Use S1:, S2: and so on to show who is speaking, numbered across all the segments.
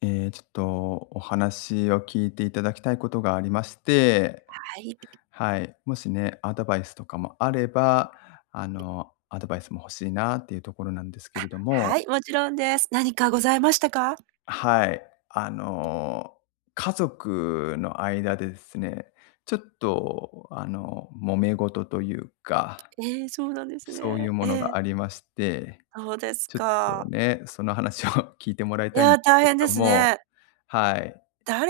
S1: ええ、ちょっと、お話を聞いていただきたいことがありまして、
S2: はい。
S1: はい、もしね、アドバイスとかもあれば、あの、アドバイスも欲しいなっていうところなんですけ
S2: あ、
S1: れども。
S2: はい、もちろんです。何かございましたか？
S1: はい、あの、家族の間でですね、ちょっとあの、揉め事というか、
S2: ええ、そうなんです
S1: そう
S2: ね。
S1: いうも
S2: え
S1: の
S2: え。
S1: がありまして、
S2: そうです
S1: ちょっと
S2: か。
S1: ね、その話を聞いてもらい
S2: い
S1: たいん
S2: や、
S1: です
S2: 大
S1: け
S2: 変で
S1: ど
S2: す
S1: も、
S2: ね。
S1: はい。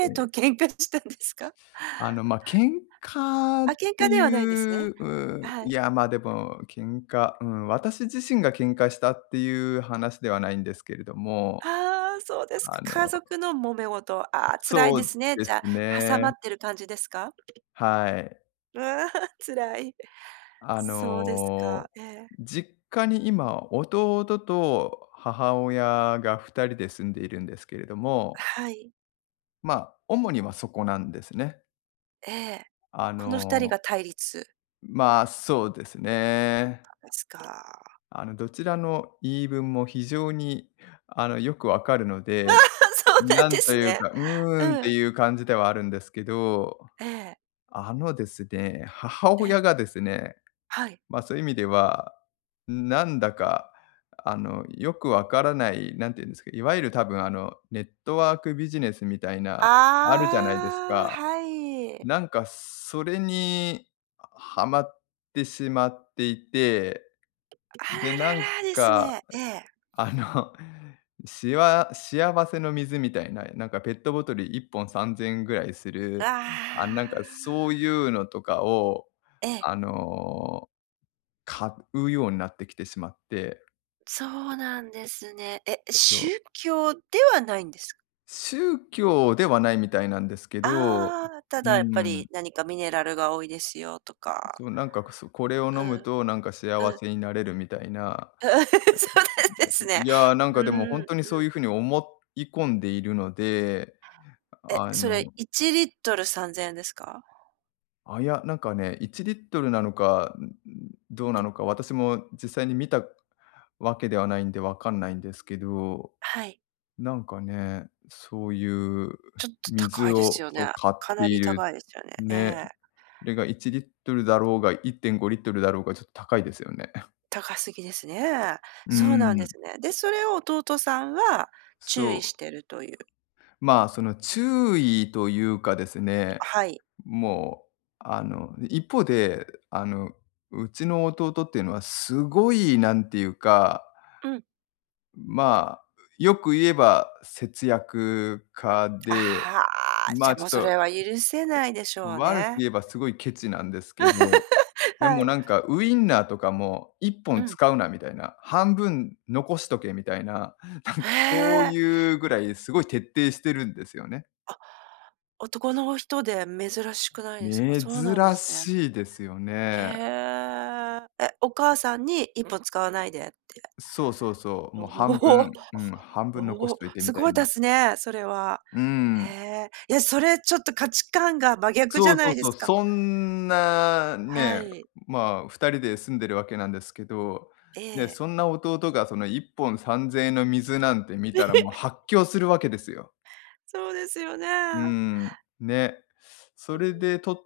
S1: え
S2: と
S1: え。
S2: 喧嘩したんですか？
S1: あの、ま、喧嘩
S2: あ、
S1: っ
S2: 喧
S1: て
S2: 嘩では
S1: い
S2: ないんですね。
S1: う、うう
S2: は
S1: い
S2: い。
S1: やまでも喧嘩、うーん、私自身が喧嘩したっていう話ではないんですけれども、
S2: ああ、そうですか。
S1: あ
S2: 家
S1: の
S2: 族のもめ事、ああ辛い
S1: そ
S2: です
S1: う
S2: ね。
S1: で
S2: じ
S1: す
S2: ゃあ、挟まっ
S1: ね。
S2: てる感じですか？
S1: はい。
S2: うわ、辛い、
S1: あ
S2: そうですか、
S1: の、
S2: ええ。
S1: 実家に今、弟と母親が2人で住んでいるんですけれども
S2: はい。
S1: ま、主にはそこなんですね。
S2: ええ、
S1: あ
S2: この2人
S1: の
S2: が対立？
S1: ま、そうですね。
S2: ですか。
S1: あの、どちらの言い分も非常に、あの、よくわかるの
S2: あ、
S1: で、
S2: そうなん
S1: な
S2: で
S1: んと
S2: す
S1: いう
S2: ね。
S1: か、うーん、っ
S2: う
S1: て
S2: ん。
S1: いう感じではあるんですけど、
S2: ええ。
S1: あの、ですね、母
S2: ええ。
S1: 親がですね、
S2: はい。
S1: ま、そういう意味ではなんだか、あの、よくわからない何て言うんですか、いわゆる多分、あの、ネットワークビジネスみたいなあるじゃないです
S2: ああ、
S1: か。
S2: はい。
S1: なんかそれにはまってしまっていて、
S2: あ
S1: で
S2: ら
S1: なん
S2: ららです
S1: か、
S2: ね、ええ。
S1: んあ の、しわ幸せの水みたいな、なんかペットボトル1本3000円ぐらいす
S2: う、
S1: る、あ、なん
S2: あ
S1: かそうい
S2: あ。
S1: うのとかを、
S2: ええ。
S1: あの、買うようになってきてしまって
S2: そうなんですね。え、
S1: そう。
S2: 宗教ではないんです？
S1: 宗教ではないみたいなんですけど、
S2: ああ、た
S1: うー
S2: だやっぱ
S1: ん。
S2: り何かミネラルが多いですよとか。
S1: そうなんかくそこれを飲
S2: う
S1: む
S2: ん、
S1: となんか幸
S2: うん。
S1: せになれるみたいな
S2: そうなんですね。
S1: いやなんかで
S2: う
S1: も
S2: ーん、
S1: ほんとにそ
S2: う
S1: う
S2: ん。
S1: いう風に思い込んでいるので、
S2: え、
S1: あ
S2: それ、
S1: の
S2: 1リットル3000円ですか？
S1: あ、いや、なんかね、1リットルなのか、ん、ん、どうなのか私も実際に見たわけではないんでわかんないんですけど、
S2: はい。
S1: なんかね、そういうう
S2: ちょっと高
S1: 水
S2: いです
S1: を、
S2: よ
S1: そ、
S2: ね。
S1: 買っ
S2: か
S1: て
S2: な
S1: い
S2: り
S1: る、
S2: 高いですよね、え
S1: ね。
S2: え。
S1: それが1リットルだろうが1.5リットルだろうがちょっと高いですよね。
S2: 高すぎですね、
S1: うー
S2: そうなんで
S1: ん。
S2: すね。で、それを弟さんは注
S1: そ
S2: 意し
S1: う。
S2: てるという。
S1: ま、その注意というかです
S2: あ、
S1: ね、
S2: はい。
S1: もう、あの、一方で、あの、うちの弟っていうのはすごい何ていうか、
S2: うん。
S1: ま、うよく言えば節約家
S2: あ
S1: で
S2: あ、じゃ、もうそれは許せないでしょう
S1: 悪く
S2: ね。
S1: 言えばすごいケチなんですけど、で
S2: は
S1: も
S2: い。
S1: なんかウインナーとかも「いっぽ
S2: う
S1: ん
S2: ん。
S1: 使うなみたいな、半分残しとけ」みたいななん
S2: へ
S1: かそう
S2: え。
S1: いうぐらいすごい徹底してるんですよね。
S2: あ、男の人で珍しくないですか、
S1: 珍
S2: そうなんですね。
S1: しいですよ
S2: へ
S1: ね。
S2: え、え、お母さんに1本使わないでって。
S1: そう、そう、そう。
S2: お、
S1: も、半 分、うん、半 分残
S2: お
S1: し
S2: お、
S1: といてみ
S2: す
S1: た
S2: ご
S1: い
S2: いで
S1: な。
S2: すね、それは。
S1: うー
S2: へ
S1: ん。
S2: え、いや、それちょっと価値観が真逆じ
S1: そ
S2: ゃ
S1: う、そ
S2: な
S1: う、
S2: いで
S1: そ
S2: す
S1: う、
S2: か。
S1: そんな
S2: は
S1: ね、
S2: い。
S1: ま、2人で住んでるわけなんですけど、
S2: え
S1: ね、
S2: え。
S1: そんな弟が、その1本3000円の水なんて見たらもう 発狂するわけですよ。
S2: そうですよ
S1: うー
S2: ね。
S1: ん、ね。そ
S2: う
S1: れで
S2: ん。
S1: と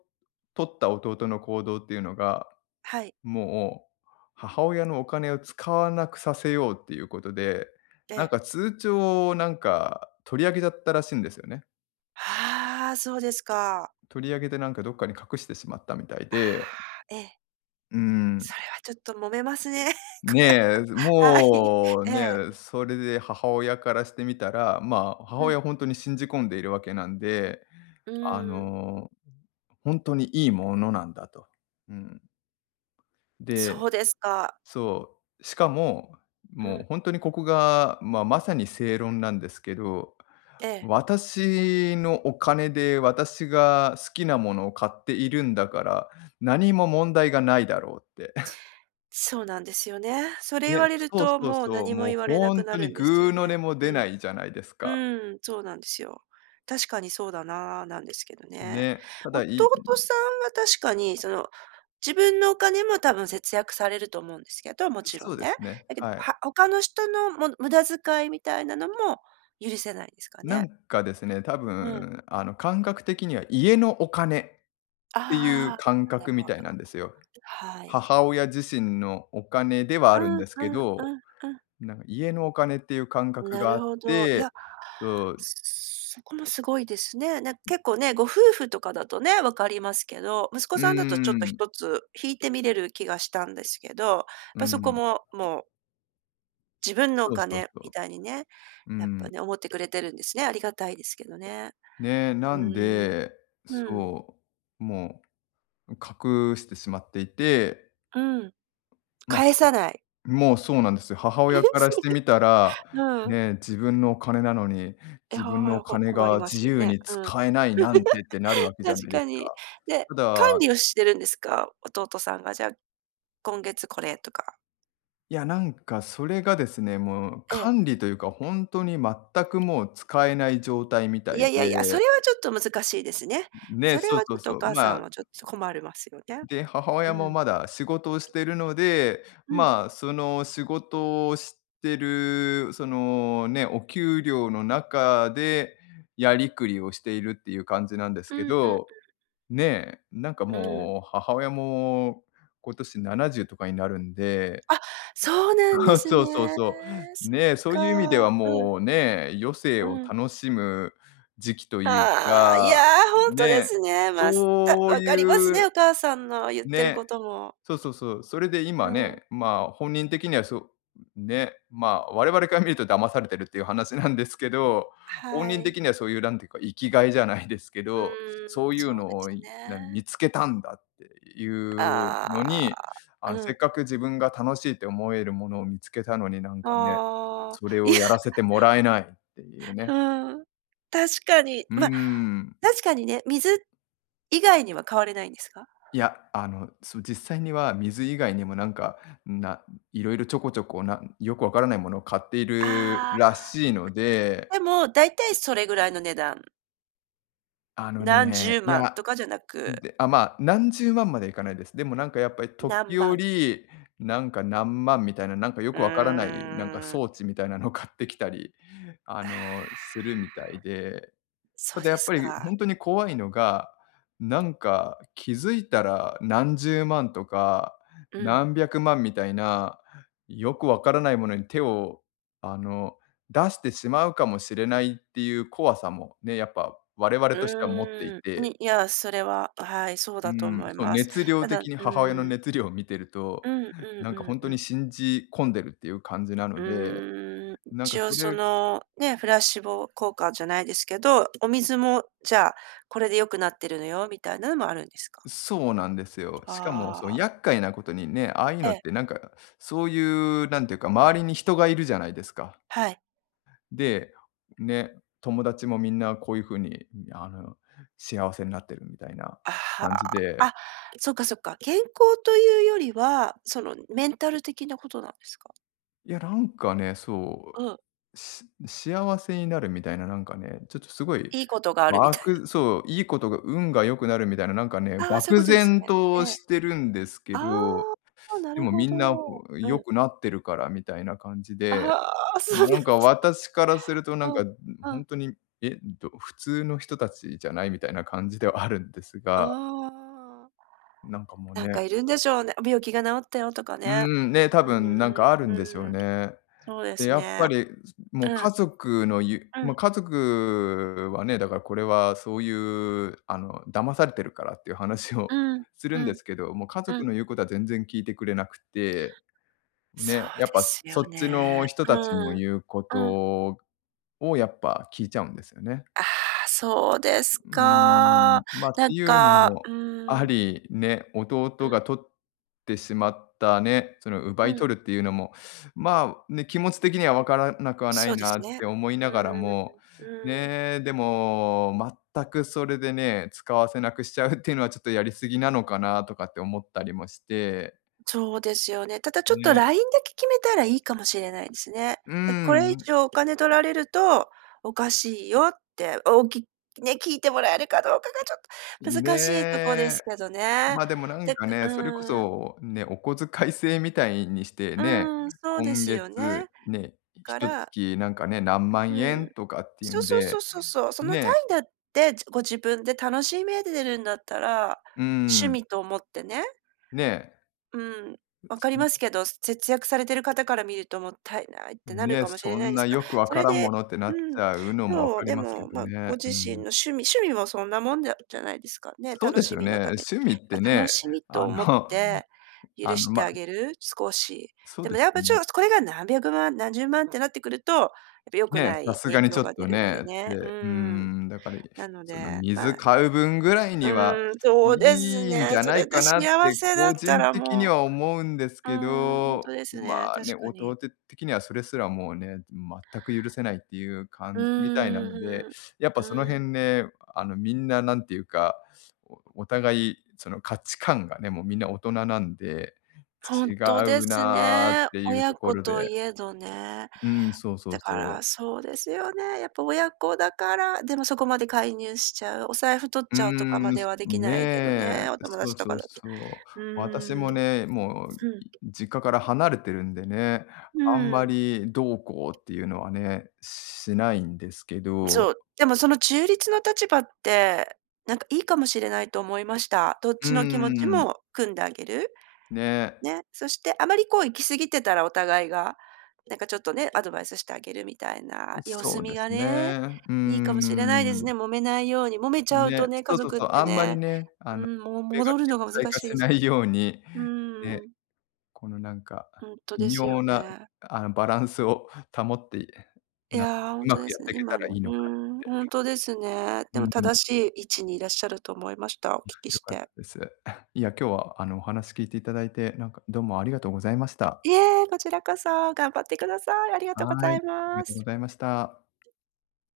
S1: 取った弟の行動っていうのが、
S2: はい。
S1: もう母親のお金を使わなくさせようっていうことで、
S2: え
S1: なん
S2: え。
S1: か通帳をなんか取り上げちゃったらしいんですよね。
S2: ああ、そうですか。
S1: 取り上げて、なんかどっかに隠してしまったみたい
S2: あ
S1: で
S2: あ、え。
S1: うん。
S2: それはちょっと揉めますね、こ
S1: ね、
S2: れは。はい。
S1: もう
S2: ええ。
S1: ね、それで母親からしてみたら、ま、母
S2: うん。
S1: 親ほんとに信じ込んでいるわけなんで、
S2: う
S1: あ
S2: ーん。
S1: の、ほんとにいいものなんだと。うん。で、
S2: そうですか。
S1: そう、しかも、
S2: う
S1: もう
S2: ん。
S1: ほんとにここが、ま、まさに正論なんですけど、
S2: ええ。
S1: 私のお金で、私が好きなものを買っているんだから、何も問題がないだろうって。
S2: そうなんですよね、それ言
S1: ね、
S2: われる
S1: そう、
S2: と
S1: そう、
S2: もう、
S1: そう、
S2: 何も
S1: もう
S2: 言われな
S1: ほ
S2: く
S1: ん
S2: な
S1: と
S2: る
S1: に、
S2: んです
S1: ぐう
S2: よ
S1: の
S2: ね、
S1: 音も出ない
S2: う
S1: じゃないですか。
S2: ん。うん、そうなんですよ。確かにそうだなあ、なんですけどね。
S1: ね、ただ
S2: 弟
S1: いん。
S2: さんは確かに、その、自分のお金も多分節約されると思うんですけど、もち
S1: そ
S2: ろ
S1: う
S2: ん
S1: で
S2: ね。
S1: すね、
S2: だけど、
S1: はい。
S2: は他の人の、も無駄遣いみたいなのも、許せないんですか
S1: な
S2: ね。
S1: んかですね、多
S2: うん。
S1: 分、あの、感覚的には家のお金っていう
S2: あ
S1: 感
S2: あ、な
S1: 覚
S2: る
S1: み
S2: ほ
S1: たい
S2: ど。
S1: なんですよ。
S2: はい。
S1: 母親自身のお金では
S2: う
S1: あるん
S2: ん、
S1: ですけ
S2: うん、
S1: ど、
S2: うん、うん。
S1: なんか家のお金っていう感覚
S2: な
S1: があ
S2: る
S1: っ
S2: ほど、い
S1: て
S2: や、
S1: そう。
S2: そこもすごいですね。なんか結構ね、ご夫婦とかだとね、分かりますけど、息子
S1: う
S2: さんだとちょっと
S1: ーん。
S2: 一つ引いて見れる気がしたんですけど、やっ
S1: う
S2: ぱそこ
S1: ん。
S2: ももう自分のお
S1: そうそう
S2: 金
S1: そ
S2: みたいにね、
S1: う。うー
S2: やっぱ
S1: ん。
S2: ね、思ってくれてるんですね、ありがたいですけどね。
S1: ね、な
S2: う
S1: ん
S2: ーん。
S1: で、
S2: うん。
S1: そう、もう隠してしまっていて。
S2: うん、
S1: ま。
S2: 返
S1: [unintelligible]
S2: さない。
S1: もうそうなんですよ。母
S2: え、
S1: 親から
S2: そ
S1: し
S2: れっ
S1: て
S2: て、
S1: みたら、
S2: うん。
S1: ね、自分のお金なのに、
S2: い
S1: 自
S2: は
S1: 分の
S2: は
S1: お
S2: ご、
S1: 金
S2: 困り
S1: が
S2: ます
S1: 自
S2: よ
S1: 由
S2: ね。
S1: に
S2: うん。
S1: 使えないなんてってなるわ けじゃ
S2: 確
S1: ないで
S2: か
S1: すか。
S2: に、で、
S1: た
S2: 管
S1: だ。
S2: 理をしてるんですか？弟さんが、じゃあ、今月これとか。
S1: いや、なんかそれがですね、もう
S2: ええ。
S1: 管理というか本当に全くもう使えない状態みた
S2: い
S1: い
S2: やいやいや、そ
S1: で。
S2: れは、ちょっと難しいですね。
S1: ね、
S2: それ
S1: そう
S2: は、ち
S1: そ
S2: ょっ
S1: う
S2: と
S1: そ
S2: お
S1: う。
S2: 母さ
S1: まあ
S2: んはちょっと困るますよね。
S1: で、母
S2: う
S1: 親も
S2: ん。
S1: まだ仕事をしているので、
S2: うん。
S1: まあその仕事をしてるそのね、お給料の中でやりくりをしているっていう感じなんです
S2: う
S1: け
S2: ん、うん、うん。
S1: ど、ね、なんか
S2: うーん。
S1: もう母親も今年70とかになるんで。
S2: あ、そうなん
S1: そ
S2: で
S1: う
S2: す
S1: そうそう
S2: ね。
S1: そう。
S2: そっ
S1: ね、そういう意味では
S2: か。うん。
S1: もうね、余生
S2: う
S1: を
S2: ん。
S1: 楽しむ時期という
S2: ああ、いや、
S1: か、
S2: 本当で
S1: ね、
S2: すね。ま、すった
S1: そう
S2: わかります
S1: いう
S2: ね、お母さんの言ってる
S1: ね、
S2: ことも。
S1: そうそうそう。それで
S2: う
S1: 今
S2: ん。
S1: ね、ま、本人的にはそう、ね、ま、我々から見ると騙されてるっていう話なんですけど、本
S2: は
S1: 人
S2: い。
S1: 的にはそういうなんていうか、生きがいじゃないですけ
S2: う
S1: ど、そ
S2: ー
S1: う
S2: ん、
S1: いう
S2: そうで
S1: のを
S2: す
S1: いなに
S2: ね。
S1: 見つけたんだっていうの
S2: あ
S1: に、あ
S2: あ、
S1: の
S2: う
S1: せっ
S2: ん。
S1: かく自分が楽しいと思えるものを見つけたのに、なんかね、
S2: あ
S1: そ
S2: あ、
S1: れ
S2: い
S1: を
S2: や。
S1: やらせてもらえないっていうね。
S2: うん。確かに。
S1: うー
S2: ま、
S1: ん。
S2: 確かにね、水以外には買われないんですか？
S1: いや、あの、その実際には水以外にもなんか、な色々ちょこちょこなよくわからないものを買っている
S2: ああ。
S1: らしいの で。
S2: でも、大体それぐらいの値段。
S1: あの
S2: 何
S1: ね、
S2: 十
S1: いや。
S2: 万
S1: あ、
S2: とかじゃなく。
S1: で、あ、まあ、何十万まではいかないです。でも、なんかやっぱり、
S2: 何
S1: 時
S2: 万。
S1: 折なんか、何万みたいな、なんか分
S2: う
S1: からない、なんか
S2: ーん。
S1: 装置みたいなのを買ってきたり、あ
S2: ああ。
S1: の、するみたいで。
S2: そ
S1: た
S2: う
S1: だ、や
S2: で
S1: っ
S2: す
S1: ぱり
S2: か。
S1: ほんとに怖いのが、なんか気付いたら、何十万とか
S2: うん。
S1: 何百万みたいな。よく分からないものに、手を、あの出してしまうかもしれないっていう怖さもね、やっぱ我々
S2: う
S1: としては持ってい
S2: ーん。
S1: て。
S2: にいや、それは、はい。そう
S1: う
S2: だと思
S1: ん、
S2: い
S1: そう
S2: ます。
S1: 熱量
S2: ただう
S1: 的に、母親の
S2: ーん。
S1: 熱量を見てると、
S2: うんうん
S1: なんか、
S2: う
S1: 本
S2: ん
S1: 当
S2: う
S1: に
S2: ん。
S1: 信じ込んでるっていう感じなの
S2: う
S1: で。
S2: ーん。
S1: なんか、
S2: 一応、
S1: そ
S2: そ
S1: れ
S2: の、ね。プラシーボ効果じゃないですけど、お水も、じゃあ、これで良くなってるのよ、みたいなもあるんですか？
S1: そうなんですよ。しかも、
S2: あ
S1: その
S2: あ。
S1: 厄介な事にね。ああ言う
S2: え
S1: のっ
S2: え。
S1: て、なんか、そういう、なんて言うか、周りに人がいるじゃないですか。
S2: はい。
S1: で、ね。友達も皆、こういう風に、あの幸せなってるみたいな
S2: あ、は。
S1: 感じで。
S2: あ、そっか、そっか、健康というよりは、そのメンタル的な事なんですか？
S1: いやなんかね、そ
S2: あ。
S1: う、し幸せになるみたいななんかね、ちょっとすごい、
S2: いいことがあるみ
S1: わ
S2: たいな。
S1: くそう、いいことが運が良くなるみたいな、なんかね、
S2: ああ、そういう
S1: 漠
S2: ことです
S1: 然
S2: ね。
S1: と
S2: ええ。
S1: してるんですけ
S2: あ
S1: ど、
S2: あ、な
S1: で
S2: る
S1: も
S2: ほ
S1: み
S2: ど、
S1: んな、こう、
S2: う
S1: 良
S2: ん。
S1: くなってるからみたいな感じで、
S2: ああ、そう
S1: ま、
S2: な
S1: な
S2: んだ。
S1: んか私からするとなん
S2: う
S1: か、
S2: ん、
S1: うん、ほ
S2: う
S1: ん
S2: ん。
S1: とに、えど普通の人たちじゃないみたいな感じではあるんです
S2: あ
S1: が。
S2: あ。
S1: なんかもう、
S2: なん
S1: ね。
S2: かいるんでしょうね、病気が治ったよとか
S1: うー
S2: ね。
S1: ん、ね、多
S2: うん。
S1: 分なんかあるんでしょう
S2: うん。
S1: ね。
S2: そうで
S1: で、
S2: す
S1: やっぱ
S2: ね。
S1: り、すもう
S2: う
S1: 家
S2: ん。
S1: 族のゆ
S2: う
S1: ま、
S2: ん。
S1: 家族はね、だからこれはそういうあの、騙されてるからっていう話を
S2: うん、
S1: する
S2: う
S1: んで
S2: ん、
S1: すけど、もう家
S2: う
S1: 族
S2: ん。
S1: の言うことは全然聞いてくれなくって、
S2: そ
S1: ね、
S2: う
S1: やっ
S2: で
S1: ぱ
S2: すよ
S1: そっちの
S2: ね。
S1: 人
S2: う
S1: たちの
S2: ーん。
S1: 言うこ
S2: うん。
S1: とをやっぱ聞いちゃうんですよね。
S2: ああ、そうです
S1: うー
S2: か。
S1: ん。ま、っ
S2: な
S1: て
S2: ん
S1: いうの
S2: かう
S1: もあ
S2: ーん。
S1: り、ね、
S2: う
S1: 弟
S2: ん。
S1: が取ってしまったね、その奪
S2: う
S1: い
S2: ん。
S1: 取るっていうのも、まあ、ね、気持ち的には分からなくはな
S2: そ
S1: い
S2: うで
S1: な
S2: す
S1: っ
S2: ね。
S1: て思いながら
S2: うん。
S1: も、
S2: うーん。
S1: ね、でも全くそれでね、使わせなくしちゃうっていうのはちょっとやりすぎなのかなとかって思ったりもして。
S2: ちょうですよね。ただちょっと
S1: ね。
S2: ラインだけ決めたらいいかもしれないですね。
S1: うー
S2: なんかこれ
S1: ん、
S2: 以
S1: う。
S2: 上お金取られると、おかしいよって、おきね、聞いてもらえるかどうかがちょっと難しいとこで
S1: ね。
S2: すけどね。
S1: ま、でもなん
S2: で
S1: かね、
S2: う
S1: それこ
S2: ーん。
S1: そ、ね、お小遣い制みたいにして
S2: う
S1: ね、
S2: ーん、そうで
S1: 今
S2: すよね、
S1: 月、
S2: だ
S1: ね、ひ
S2: か
S1: と
S2: ら
S1: 月なんかね、何
S2: う
S1: 万円
S2: ん、
S1: とかっていう
S2: そう
S1: ん
S2: そうそ
S1: で、
S2: うそうそう。その単
S1: ね。
S2: 位だって、ご自分で楽しめでるんだったら、
S1: うー
S2: 趣
S1: ん。
S2: 味と思ってね。
S1: ね。
S2: うん、分かります
S1: [unintelligible]
S2: けど、節約されてる方から見るともったいないってなる
S1: ね、
S2: かもしれ
S1: そ
S2: ない
S1: ん
S2: です
S1: な
S2: が、
S1: よく分
S2: そ
S1: か
S2: れ
S1: らんも
S2: で
S1: のって、な
S2: う
S1: っち
S2: ん、
S1: ゃうのも分
S2: そう、
S1: かり
S2: で
S1: ますけ
S2: も、
S1: ど
S2: まあご
S1: ね。う
S2: 自
S1: ー
S2: 身の
S1: ん。
S2: 趣味趣味もそんなもんじゃじゃないですか、ね、
S1: そう
S2: 楽
S1: です
S2: し
S1: よ
S2: み
S1: ね。
S2: のために。
S1: 趣味っ
S2: ま、
S1: てね、
S2: 楽しみと
S1: あ
S2: 思っ
S1: の
S2: て許
S1: あの、
S2: して
S1: ま
S2: あげる、少し。
S1: そう
S2: でも
S1: です
S2: やっぱち
S1: ね。
S2: ょっ、これが何百万、何十万ってなってくると、やっぱ、良く
S1: ね、
S2: な
S1: さ
S2: い
S1: す
S2: 影
S1: がにち
S2: 響
S1: ょっ
S2: が出
S1: と
S2: るので
S1: ね。
S2: ね、う
S1: でうー
S2: ーん。
S1: ん、だかり、
S2: なの
S1: その、
S2: で、ま
S1: 水
S2: あ
S1: 買う分ぐらいには
S2: うーん、そうです
S1: いいんじ
S2: ね、
S1: ゃ
S2: そ
S1: ない
S2: れで
S1: かなっ
S2: 幸
S1: て
S2: せだっ
S1: 個
S2: た
S1: 人
S2: ら
S1: 的に
S2: も
S1: は思うんです
S2: うう
S1: け
S2: ん、ほんと
S1: ど、
S2: ですね、
S1: まあ、
S2: 確
S1: ね、
S2: かに。
S1: 弟的にはそれすらもうね、全く許せないっていう
S2: う
S1: 感じみたいなので、
S2: ーん、う
S1: やっぱその
S2: ん、うーん。
S1: 辺ね、あの、みんな何ていうか、おお互いその、価値観がね、もうみんな大人なんで
S2: ほん
S1: 違
S2: とで
S1: う
S2: す
S1: なっ
S2: ね、
S1: ていう
S2: 親
S1: とこ
S2: 子
S1: ろ
S2: と
S1: で。
S2: 言えどね。
S1: うん、そうそ
S2: だ
S1: うそ
S2: から、
S1: う。
S2: そうですよね、やっぱ親子だから、でもそこまで介入しちゃう、お財布取っ
S1: う
S2: ちゃうとかま
S1: ーん、
S2: で
S1: す
S2: はできないけど
S1: ね、
S2: ね、お友
S1: そ
S2: 達
S1: う
S2: と
S1: そ
S2: か
S1: う、
S2: だと。
S1: そう。
S2: うー
S1: 私
S2: ん。
S1: もね、もう、
S2: う
S1: い
S2: ん。
S1: 実家から離れてるんでね、
S2: う
S1: あんま
S2: ーん。
S1: りどうこうっていうのはね、しないんですけど。
S2: そう、でもその中立の立場って、なんかいいかもしれないと思いました。どっ
S1: うー
S2: ちの気持ち
S1: ん。
S2: も汲んであげる、
S1: ね。
S2: ね。そしてあまりこう、行き過ぎてたらお互いが、なんかちょっとね、アドバイスしてあげるみたいな、
S1: う、
S2: 様
S1: そ
S2: 子
S1: う
S2: 見
S1: です
S2: が
S1: ね、
S2: ね、
S1: うー
S2: いいかもしれないです
S1: ん。
S2: ね、揉めないように、揉めちゃうと
S1: ね、
S2: ね、家
S1: そ、と、
S2: 族っ
S1: そう、
S2: て
S1: あんまり
S2: ね
S1: ね、あ
S2: う
S1: の、
S2: ーん、もう
S1: それが
S2: 戻る
S1: 顕
S2: のが
S1: 在
S2: 難
S1: 化
S2: しい
S1: し
S2: です
S1: な
S2: か
S1: いように、
S2: らう
S1: ね、
S2: ーん。
S1: このなんか、
S2: ほんと
S1: 微
S2: ですよ
S1: 妙な、
S2: ね。
S1: あ、バランスを保って、
S2: い
S1: な、
S2: や、ほ
S1: う
S2: んと
S1: ま
S2: で
S1: くやっ
S2: すね、
S1: ていけ
S2: 今
S1: たら
S2: の
S1: い
S2: う
S1: い
S2: ー
S1: のかっ
S2: ん、
S1: て。
S2: ほんとですね。
S1: う
S2: で
S1: ん
S2: も
S1: うん。
S2: 正しい位置にいらっしゃると思いました、お
S1: うん、
S2: 聞き
S1: 良
S2: し
S1: かった
S2: て。
S1: です。いや、今日はあのお話聞いていただいて、なんかどうもありがとうございました。
S2: いえ、こちらこそ。頑張ってください。ありがとうご
S1: はい、
S2: ざい
S1: ありが
S2: ま
S1: とうご
S2: す。
S1: ざいました。